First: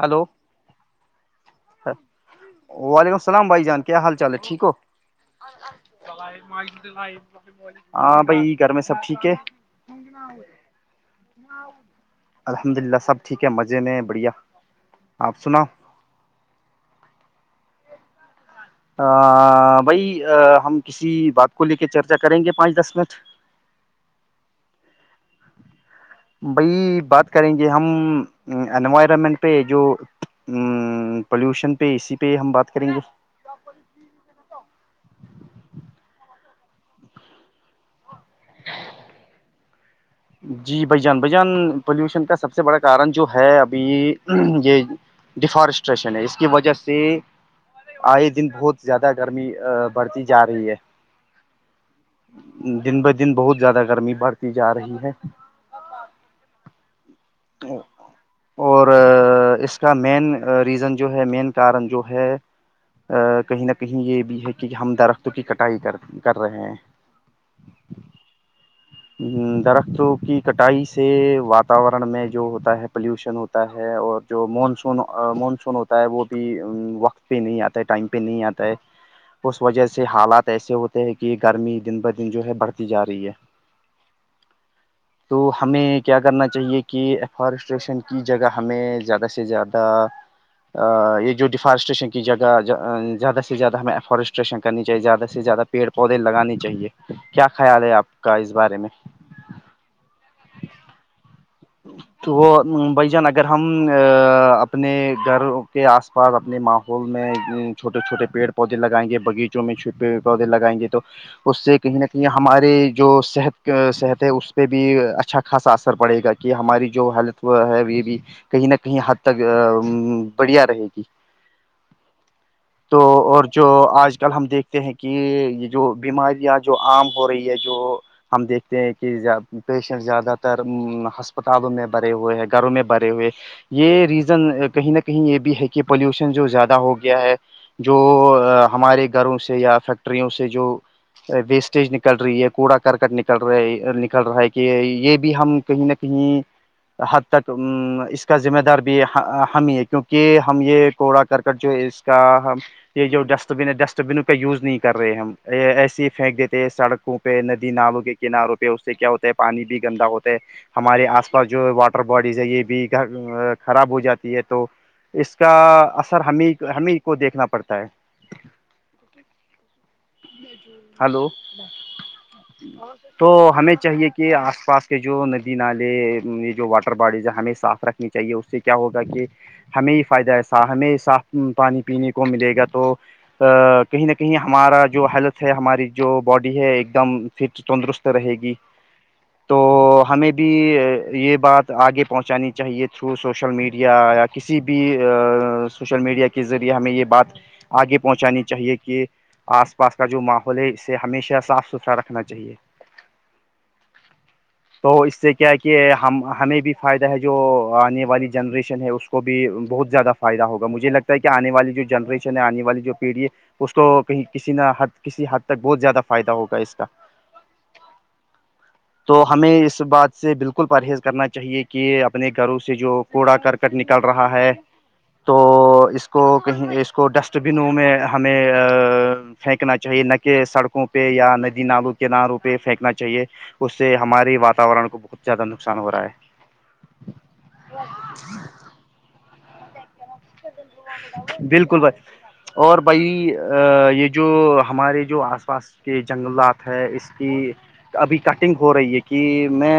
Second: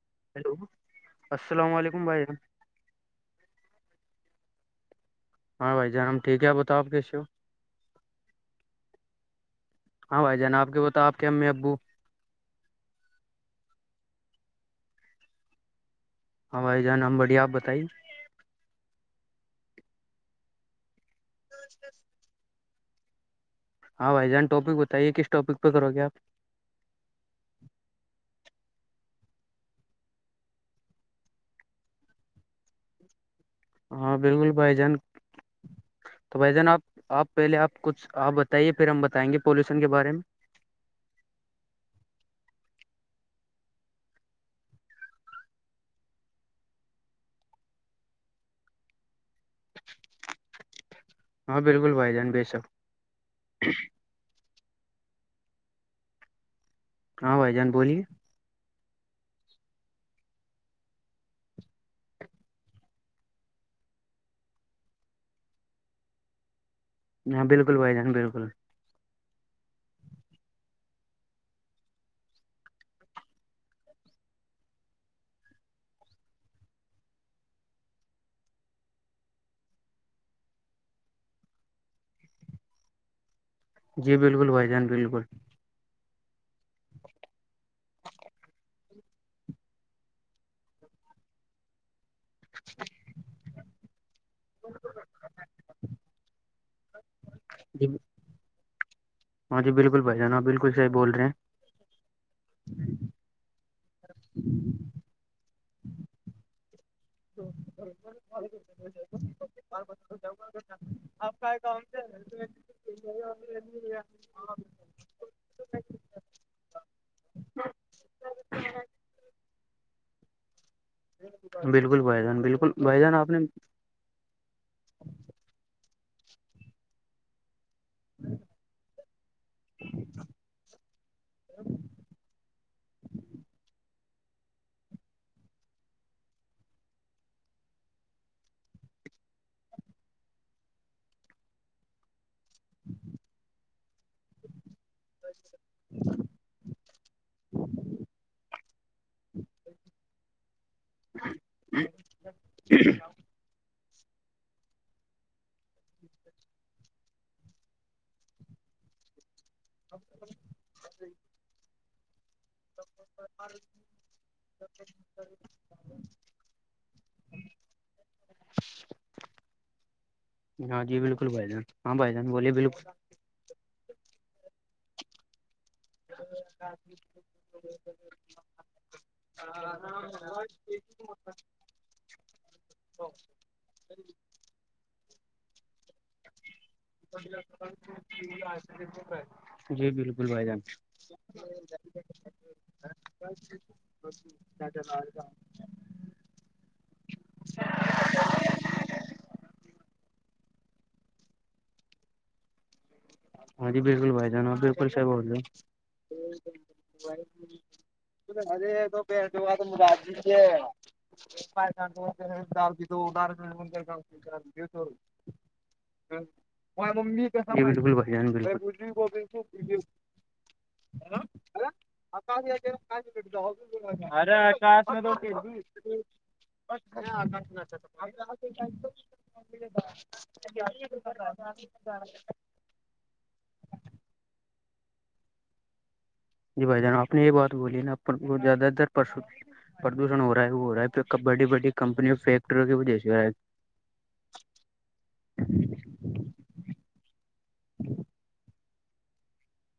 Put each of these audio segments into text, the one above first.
hello hello السلام علیکم بھائی وعلیکمسلامھائی جان کیا حال چال ہے ٹھیک ہو ہاں بھائی جان ٹھیک ہے بتا آپ کیشیو ہاں بھائی گھر میں سب ٹھیک ہے ہاں بھائی جان آپ کے بتاؤ آپ کے امی ابو الحمد للہ سب ٹھیک ہے مزے میں بڑھیا آپ سنا [unintelligible] ہ بائی جہان نام بڑھیا آپ بتائیے ا بائی ہم کسی بات کو لے کے چرچا کریں گے پانچ دس منٹ ہاں بھائی جان ٹپک بتائیے کس ٹاپ پہ کروے آپ بئی بات کریں گے ہم انوائرمنٹ پہ جو پولوشن پہ اسی پہ ہم بات کریں گے ہاں بالکل بھائی جان تو بھائی جان آپ آپ پہلے آپ کچھ آپ بتائیے پھر ہم بتائیں گے پولوشن کے بارے میں جی بھائی جان بھ جان پولوشن کا سب سے بڑا کارن جو ہے ابھی یہ [unintelligible] ڈیفارسٹریشن ہے اس کی وجہ سے آئے دن بہت زیادہ گرمی بڑھتی جا رہی ہے ہاں بالکل بھائی جان بے شک دن ب دن بہت زیادہ گرمی بڑھتی جا رہی ہے ہاں بھائی جان بولیے اور اس کا مین ریزن جو ہے مین کارن جو ہے ا کہیں نہ کہیں یہ بھی ہے کہ ہم درختوں کی کٹائی کر کر رہے ہیں ہاں بالکل بھائی جان بالکل [unintelligible] ہ درختوں کی کٹائی سے واتاورن میں جو ہوتا ہے پلیوشن ہوتا ہے اور جو مانسون مانسون ہوتا ہے وہ بھی وقت پہ نہیں آتا ٹائم پہ نہیں آتا ہے اس وجہ سے حالات ایسے ہوتے ہیں کہ گرمی دن بہ دن جو ہے بڑھتی جا رہی ہے جی بالکل بھائی جان بالکل تو ہمیں کیا کرنا چاہیے کہ ایفارسٹریشن کی جگہ ہمیں زیادہ سے زیادہ یہ جو ڈیفارسٹیشن کی جگہ زیادہ سے زیادہ ہمیںفارسٹ کرنی چاہیے زیادہ سے زیادہ پیڑ پودے لگانے چاہیے کیا خیال جی ہے آپ کا اس بارے میں ہاں جی بالکل بھائی جانا بالکل صح بول رہے ہیں تو تو وہ بھائی جان اگر ہم اپنے گھر کے آس پاس اپنے ماں ول میں چھوٹے چھوٹ پڑ پودے لگائیں گے بغیچوں میں پیڑ پودے لگائیں گے تو اس سے کہیں نہ کہیں ہمارے جو صحت صحت ہے اس پہ بھی اچھا خاصا اثر پڑے گا کہ ہماری جو ہیلت ہے یہ بھی کہیں نہ کہیں حد تک بڑھیا رہے گی بالکل بھائی جان بالکل تو بھائی جان آپ نے اور جو آج کل ہم دیکھتے ہیں کہ یہ جو بیماریاں جو عام ہو رہی ہے جو ہم دیکھتے ہیں کہ پیشنٹ زیادہ تر ہ کتابوں میں بھرے ہوئے گھروں میں بھرے ہوئے یہ یہ ریزن کہیں نہ کہیں یہ بھی ہے کہ پولوشن جو زیادہ ہو گیا ہے جو ہمارے گھروں سے یا فیکٹریوں سے جو ویسٹیج نکل نکل رہی ہے کوڑا کرکٹ نکل رہا نکل رہا ہے کہ یہ بھی ہم کہیں نہ کہیں حد تک اس کا ذمہ دار بھی ہم ہی ہے کیونکہ ہم یہ کوڑا کرکٹ جو کیا یہ جو ڈسٹ بن ہے ڈسٹ بنوں کا یوز نہیں کر رہے ہم ایسیے ہی پھینک دیتے ہیں سڑکوں پہ ندی نالوں کے کناروں پہ اس سے کیا ہوتا ہے پانی بھی گندا ہوتا ہے ہمارے آس پاس جو واٹر باڈیز ہے یہ بھی گ خراب ہو جاتی ہے تو اس کا اثر ہمیں ہمیں کو دیکھنا پڑتا ہے ہاں جی ہلو بالکل بھائی جان ہاں بھائی جان بولیے بالکل تو ہمیں چاہیے کہ آس پاس کے جو ن [unintelligible] نالے یہ جو واٹر باڈیز ہے ہمیں صاف رکھنی چاہیے اس سے کیا ہوگا کہ ہمیں ہی فائدہ ایسا ہمیں صاف پانی پینے کو ملے گا تو کہیں نہ کہیں ہمارا جو ہیلتھ سے ہماری جو باڈی ہے ایک دم فٹ تندرست رہے گی جی تو بالکل ہمیں بھائی بھی جان یہ بات آگے پہنچانی چاہیے تھرو سوشل میڈیا یا کسی بھی سوشل میڈیا کے ذریعے ہمیں یہ بات آگے پہنچانی چاہیے کہ آس پاس کا جو ماحول ہے اسے ہمیشہ صاف ستھرا رکھنا چاہیے ہاں جی بالکل بھائی جانب بالکل تو صحب اس سے کیا ہے کہ ہم ہمیں بھی فائدہ ہے جو آنے والی ے جنریشن ہے تو اس پ کو بھی کے بعد بہت زیادہ ملازم [unintelligible] فائدہ ہوگا مجھے لگتا ہے کہ آنے پ والی جو ک جنریشن ہے آنے ڈال والی جو پیڑھی ہے د ڈار اس کو کہیں کسی نہ حد [unintelligible] کسی حد تک بہت زیادہ فائدہ ہوگا اس کا ممی بک بھ [unintelligible] مجھ بھی بت تو ہمیں اس بات سے بالکل پرہیز کرنا چاہیے کہ اپنے گھروں سے جو کوڑا کرکٹ آکش نکل رہا ارے ہے تو اس کو کہیں اس کو ڈسٹ بنوں میں آش ہمیں [unintelligible] [unintelligible] پھینکنا چاہیے نہ کہ سڑکوں پہ یا ندی نالوں کناروں پہ پھینک نا چاہیے اس سے ہماراری واتاورن کو بہت زیادہ نقصان ہو رہا ہے جی بھائی جانبپ نے یہ بات بولی ہے نا وہ زیادہ در پرسو پردوشن ہو رہا ہے وہ ہو رہا ہے پ بڑی بڑی بالکل بھائی کمپنیوں فیکٹریوں کی اور وجہ بھائی سے ہوا ہے یہ جو ہمارے جو آس پاس کے جنگلات ہے اس کی ابھی کٹنگ ہو رہی ہے کہ میں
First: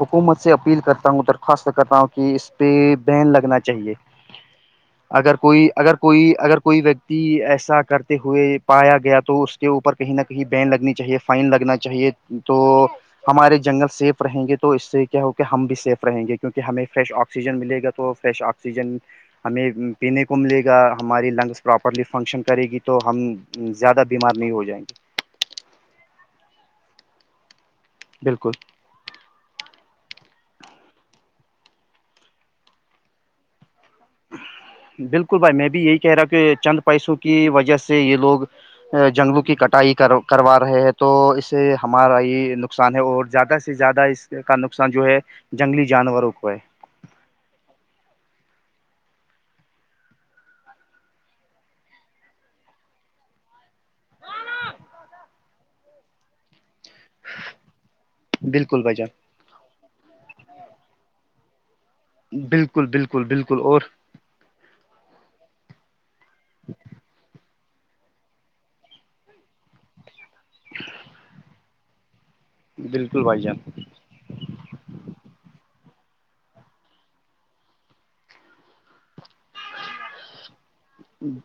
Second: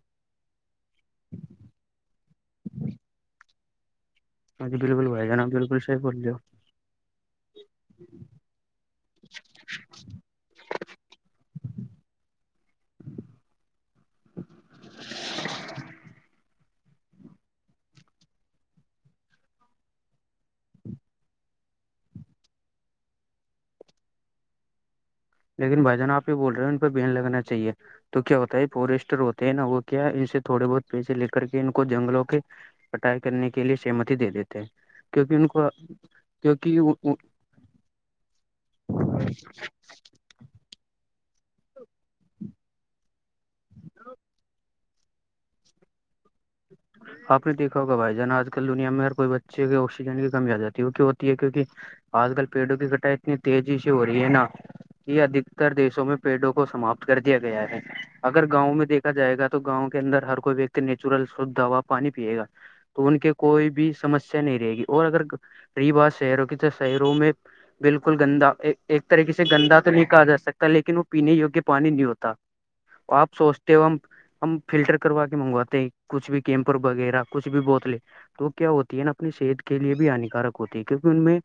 حکومت سے اپیل کرتا ہوں درخواست کرتا ہوں کہ اس پہ بن لگنا چاہیے ہاںی بالکل [unintelligible] اگر کوئی بالکل اگر صحیح بول رہے کوئی ہو اگر کوئی ویکتی ایسا کرتے ہوئے پایا گیا تو اس کے اوپر کہیں نہ کہیں بین لگنی چاہیے فائن لگنا چاہیے تو ہمارے جنگلیف رہیں گے تو اس سے کیا ہو کہ ہم بھی سیف رہیں گے کیونک ہمیں فریش آکسیجن ملے گا تو فریش آکسی آکسیجن ہمیں پینے کو ملے گا ہماری لنگس پراپرلی فنکشن کرے گی تو ہم زیادہ بیمار نہیں ہو جائیں گے لیکن بھائی جان آ یہ بول رہے ہیں ان پہ بین لگانا چاہیے تو کیا بالکل ہوتا ہے یہ فورسٹر ہوتا نہ ہو کیا ان سے تھوڑے بہت پیسے لے کر کے ان کو جنگلوں کے پٹائی کرنے کے لیے سہمت دے دیتے ہیں کیونکہ بالکل ان بھائی کو میں بھی یہی کہہ رہا ہ کہ چند کیونکہ پیسوں کی وجہ سے یہ لوگ جنگلوں کی کٹائی کر کروا رہے ہیں تو اس سے ہمارا یہ نقصان ہے اور زیادہ سے زیادہ اس کا ن نقصان جو ہے جنگلی جانوروں کو ہے آ نے دیکھا ہوگ بھائی جان آج کل دنیا میں ہر کوئی بچے آکسیجن کی کمی آ جاتی ہے وہ کی ہوتی ہے کیوںک آج کل پیڑوں کی کٹائی اتنی تیزی سے ہو رہی ہے نا کہ ادھکتر دیشوں میں پیڑوں کو سماپت کر دیا گیا ہے اگر گاؤں بالکل میں بھائی دیکا جائے گا تو گاؤں کے اندر ہر کوئی ویکتی نیچرل شھ دا پانی پیے گا جان بالکل تو ان بالکل کے بالکل کوئی اور بھی سمسیا نہیں رہے گی اور اگر رہی بات شہروں کی تو شہروں میں بالکل گندا ایک ایک طریقے سے گندا تو نہیں کہا جا سکتا لیکن وہ پینے یگیہ پانی نہیں ہوتا بالکل آپ بھائی جان سوچتے ہو ہم ہم فلٹر کروا کے منگواتے ہیں کچھ بھی کیمپر وغیرہ کچھ بھی بوتلیں تو کیا ہوتی ہے نا اپنی صحت کے لیے بھی ہانیکارک ہوتی ہے کیونکہ ان میں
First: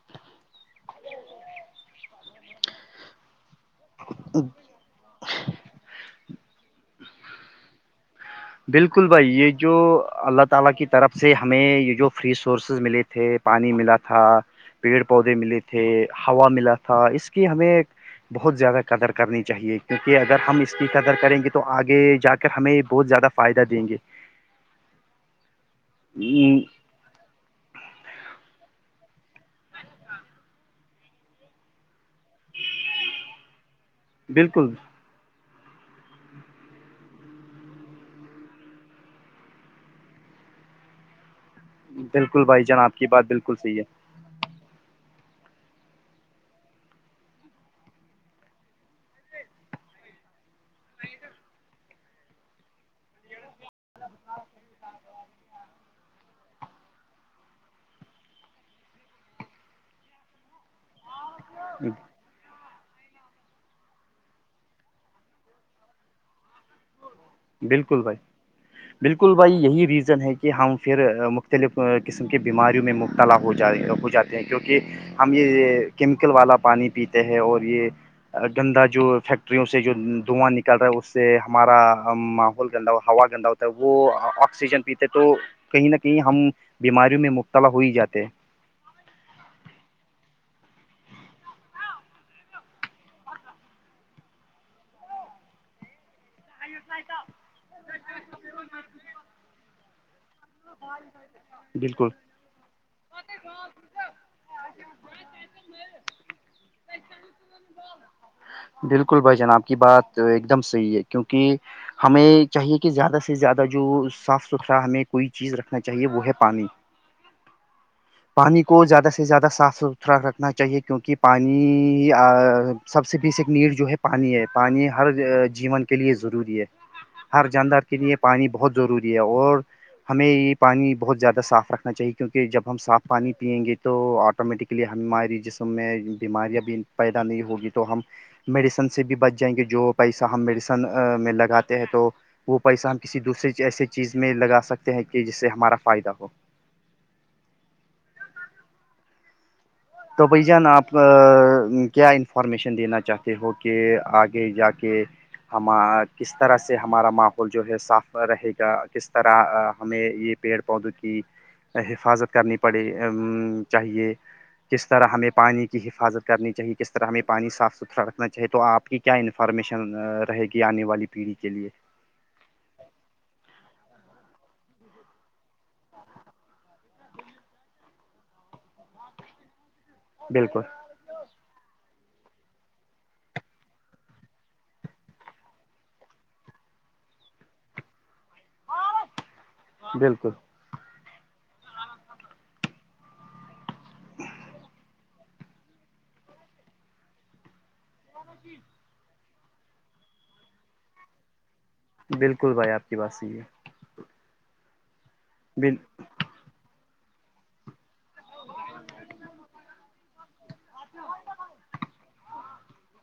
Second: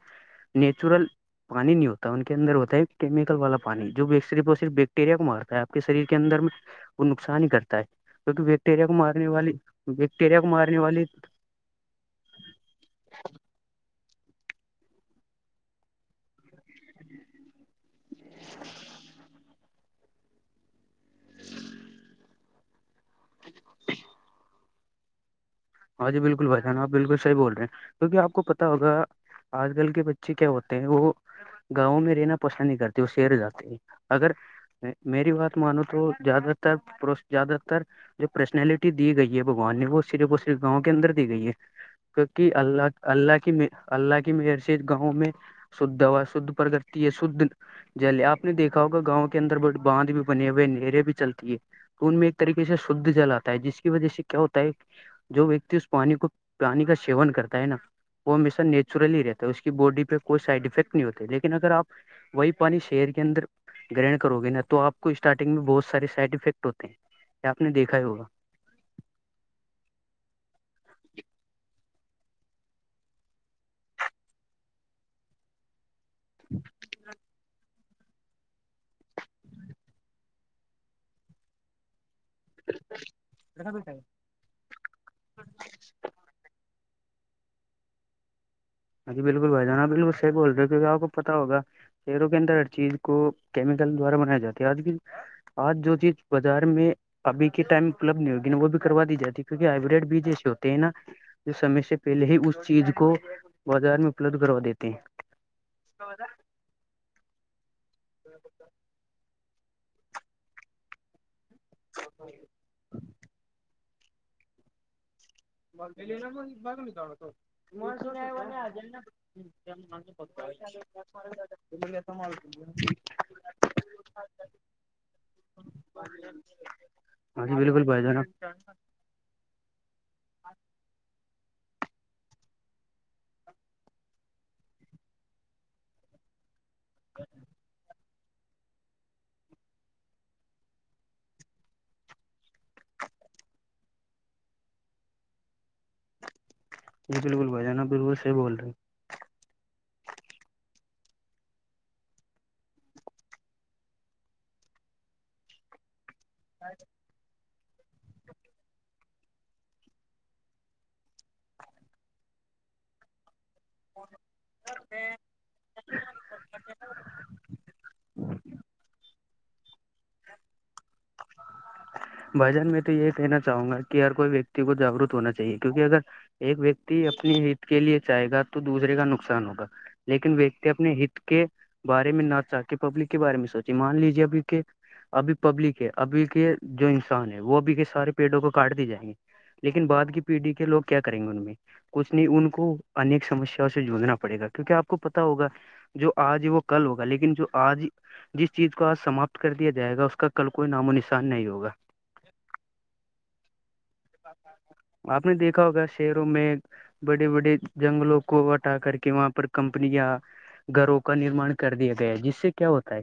نیچرل پانی نہیں ہوتا ان کے اندر ہوتا ہے کیمکل والا پانی جو صرف وہ صرف بیکٹیریا کو مارتا ہے آپ کے شریر کے اندر میں وہ نقصان ہی کرتا ہے توبیکٹیریا کو بالکل مار یہ جو اللہ تعالی کی طرف سے ہمیں یہ جو فری سورسز ملے تھے پانی ملا تھا پیڑ پودے ملے تھے ہوا مل تھا اس کی ہمیں بہت زیادہ قدر کرنی چاہیے کیونکہ اگر ہم اس کی ادر کریں گے تو آگے جا کر ہمیں بہت زیادہ فائدہ دیں گے ہاں جی بالکل بھائی جان آپ بالکل صحی بول رہے ہیں کیونکہ آپ کو پتا ہوگا آج کل کے بچے کیا ہوتے ہیں وہ گاؤں میں رہنا پس نہیں کرتے وہ سیر جاتے ہیں اگر بالکل میری بات مانو تو زیادہ تر زیادہ تر جو پرسنالٹی دی گئی ہے بگوان نے وہ صرف اور صرف گاؤں کے اندر دی گئی ہے بالکل کیونکہ بھائی جان آپ اللہ بات اللہ کی بالکل صحیح اللہ کی مر گاؤں میں شھ ہا شھ پرگتی ہے شھ جلے آپ نے دیکھا ہوگا گاؤں کے اندر بڑ باندھ بھی بنے ہوئے ہیں نہرے بھی چلتی ہے ان میں ایک طریقے سے شدھ جل آتا ہے جس کی وجہ سے کیا ہوتا ہے جو ویکتی اس پانی کو پانی کا سیون کرتا ہے نا وہ ہمیشہ نیچرلی رہتا ہے اس کی باڈی پہ کوئی سائڈ افیکٹ نہیں ہوتا لیکن اگر آپ ہے وئی پانی شیر کےدر گرہن کرو گے نا تو آپ کو اسٹارٹنگ میں بہت سارے سائڈ افیکٹ ہوتے ہیں یہ آپ نے دیکھا بالکل ہی بھائی بالکل بھائی یہی ریزن ہے کہ ہم پھر مختلف قسم کے بیماریوں میں مبتلا ہو جا ہو جاتے کیونکہ ہم یہ کیمیکل والا پانی پیتے ہیں اور یہ گندہ جو فیکٹریوں سے جو دھواں نکل رہا ہے اس سے ہمارا ماحول گندا ہو ہوا گندا ہوتا ہے وہ ہوگا آکسیجن پیتے تو کہیں نہ کہیں ہم بیماریوں میں مبتلا ہو ہی جاتے جی بالکل بھائی جان آ بالکل صح بول رہے ہو کیونکہ آپ کو پتا ہوا شہروں کے اندر ہر چیز کو کیمیکل دوارا بنایا جاتی ہے آج کی آج جو چیز بازار میں اب کے ٹائم اپلبد نہیں ہوگی وہ بھی کروا دی جاتی ہے کیکہ ہبریڈ بیج ہے ش نا جو سمے سے بالکل پہلے ہی اس چیز کو بازار میں اپلبد کروا دیتے ہیں ہوودا ج [unintelligible] بالکل بھائی جان آپ کی بات ایک دم صحیح ہے کیونکہ ہمیں چاہیے کہ زیادہ سے زیادہ جو صاف ستھرا ہمیں کوئی چیز رکھنا چاہیے وہ ہے پانی پانی کو زیادہ سے زیادہ صاف ستھرا رکھ نا چاہیے کیونکہ پانی سب سے بیسک نیڈ جو ہے پانی ہے پانی ہر جیون کے لیے ضروری ہے ہاں ہر جی جاندار بالکل کے بھائی لیے جان پانی آپ بہت ضروری اور ہمیں یہ پانی بہت زیادہ صاف رکھنا چاہیے کیونکہ جب ہم صاف پانی پئیں گے تو آٹومیٹکلی ہماری جسم میں بیماریاں بھی پیدا نہیں ہوگی تو ہم میڈیسن سے بھی بچ جائیں گے جو پیسہ ہم میڈیسن میں لگاتے ہیں تو وہ پیسہ ہم کسی دوسے ایسے چیز میں لگا سکتے ہیں کہ جس سے ہمارا فائدہ ہو جی بالکل بھائی جانہ بو سے بول رہے ہیں تو بھائی جان آپ کیا انفارمیشن دینا چاہتے ہو کہ آگے جا کے ہم کس طرح سے ہمارا ماں وہ جو ہے صاف رہے گا کس طرح ہمیں یہ پیڑ پودوں کی حفاظت کرنی پڑے چاہیے کس طرح ہمیں پانی کی حفاظت کرنی چاہیے کس طرح ہمیں پانی صاف ستھرا رکھنا چاہے تو آپ کی کیا انفارمیشن رہے گی آنے والی پیڑھی کے لیے بھائی جان میں تو یہ کہنا چاہوں گا کہ ہر کوئی ویکتی کو جاگرک ہونا چاہیے کیونکہ اگر ایک ویکتی اپنے ہت کے لیے چاہے گا تو دوسرے کا نقصان ہوگا لیکن بالکل ویکتے اپنے ہت کے بارے میں نہ چاہ کے پبلک کے بارے میں سوچے مان لیجیے اب کے ابھی پبلک ہے ابھی کے جو انسان ہے وہ ابھی کے سارے پیڑوں کو کاٹ دیے جائیں گے لیکن بعد کی بالکل پیڑھی کے لوگ کیا کریں گے ان میں کچھ نہیں ان کو انیک سمسیا اس سے جوڑنا پڑے گا کیونکہ آپ کو پتا ہوگا جو آج وہ کل ہوگا لیکن جو آج جس چیز کو آج سماپت کر دیا جائے گا اس کا کل کوئی نام و نشان نہیں ہوگا بالکل بھائی آپ کی بات صحی ہے آپ نے دیکھا بال ہوگا شیب میں بڑے بڑے جنگلوں کو ہٹا کر کے وہاں پر کمپنیاں گھروں کا نرماان کر دیا گیا ہے جس سے کیا ہوتا ہے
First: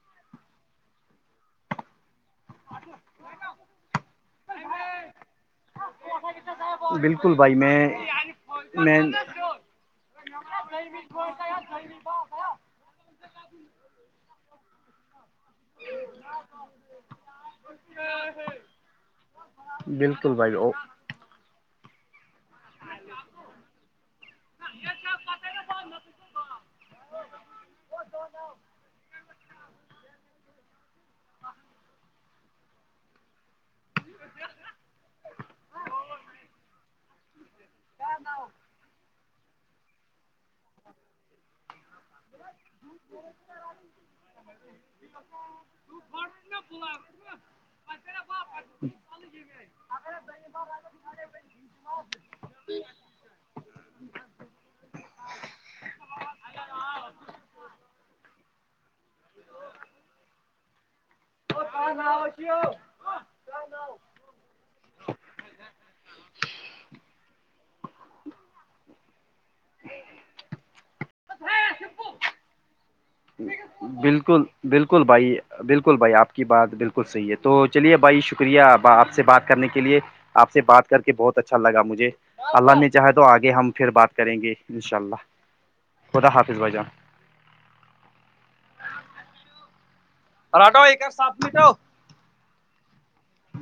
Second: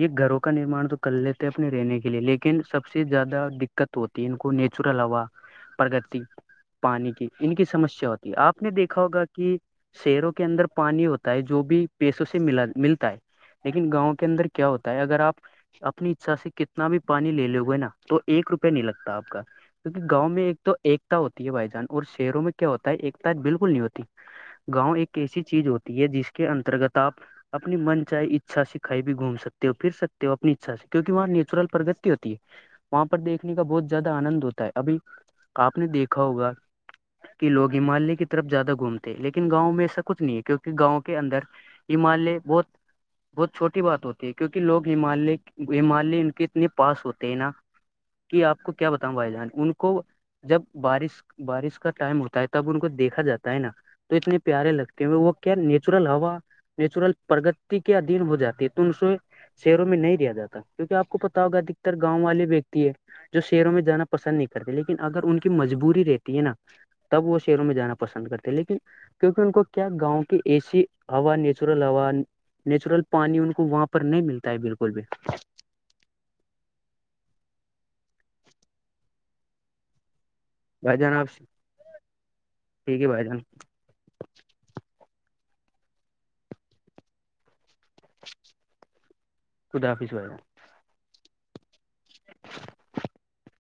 یہ گھروں کا نرمان تو کر لیتے ہیں اپنے رہنے کے لیے لیکن سب سے زیادہ دقت ہوتی ہے ان کو نیچرل ہوا پرگتی پانی کی بالکل ان بھائی کی میں سمسیا ہوتی ہے آپ نے میں دیکھا ہوگا کہ شہروں کے اندر پانی ہوتا ہے جو بھی پیسوں سے ملا ملتا ہے لیکن گاؤں کے اندر کیا ہوتا ہے اگر آپ اپنی اچھا سے کتنا بھی پانی لے لے ہو گئے نا تو ایک روپئے نہیں لگتا آپ کا کیونکہ گاؤں بالکل میں بھائی ایک او تو ایکتا ہوتی ہے بھائی جان اور شہروں میں کیا ہوتا ہے ایکتا بالکل نہیں ہوتی گاؤں ایک ایسی چیز ہوتی ہے جس کے انترگت آپ اپنی من چاہے اچھا سے کھائی بھی گھوم سکتے ہو پھر سکتے ہو اپنی اچھا سے کیوںک وہاں نیچرل پرگتی ہوتی ہے وہاں پر دیکھنے کا بہت زیادہ آنند ہوتا ہے ابھی آپ نے دیکھا ہوگا کہ لوگمالیہ کی طرف زیادہ گھومتے ہیں لیکن گاؤں میں ایسا کچ نہیں ہے کیونکہ گاؤں کے اندر ہمالیہ بہت بہت چھوٹی بات ہوتی ہے کیونکہ لوگ ہمالیہ ہمالیہ ان کی اتنے پاس ہوتے تینا کہ آپ کو کیا بتاؤں بھائی جان ان کو [unintelligible] جب بارش بارش کا ٹائم ہوتا ہے تب ان کو دیکھا جاتا ہے نا تو اتنے پیارے لگتے ہیں وہ کیا نیچرل ہوا نیچرل پرگتی کے ادھیین ہو جاتی ہے تو انے شیروں میں نہیں دیا جاتا کیوںکہ آپ کو پتا کا ادکتر گاؤں والے ویکتی ہے جو شہروں میں جانا پ پسند نہیں کرتے لیکن اگر ان کی مجبوری رہتی ہے نا تب وہ شہروں میں جانا پسند کرتے لیکن کیونکہ ان کو کیا گاؤں کی اے سی ہا نیچرل ہا نیچرل پانی ان کو وہاں پر نہیں بالکل ملتا ہے بالکل بھی بھائی بالکل بھائی آپ کی بات بالکل صحیح ہے تو چلیے بھائی شکریہ آپ سے بات کرنے کے لیے آپ سے بات بھائی کر کے جان آپ بہت اچھا لگا مجھے اللہ نے ٹھیک ہے چاہے تو بھائی جان آگے ہم پھر بات کریں گے ان شاء اللہ خدا حافظ بھائی جان تووددافسو آ [unintelligible] راٹو ایک سات مٹا [inaudible]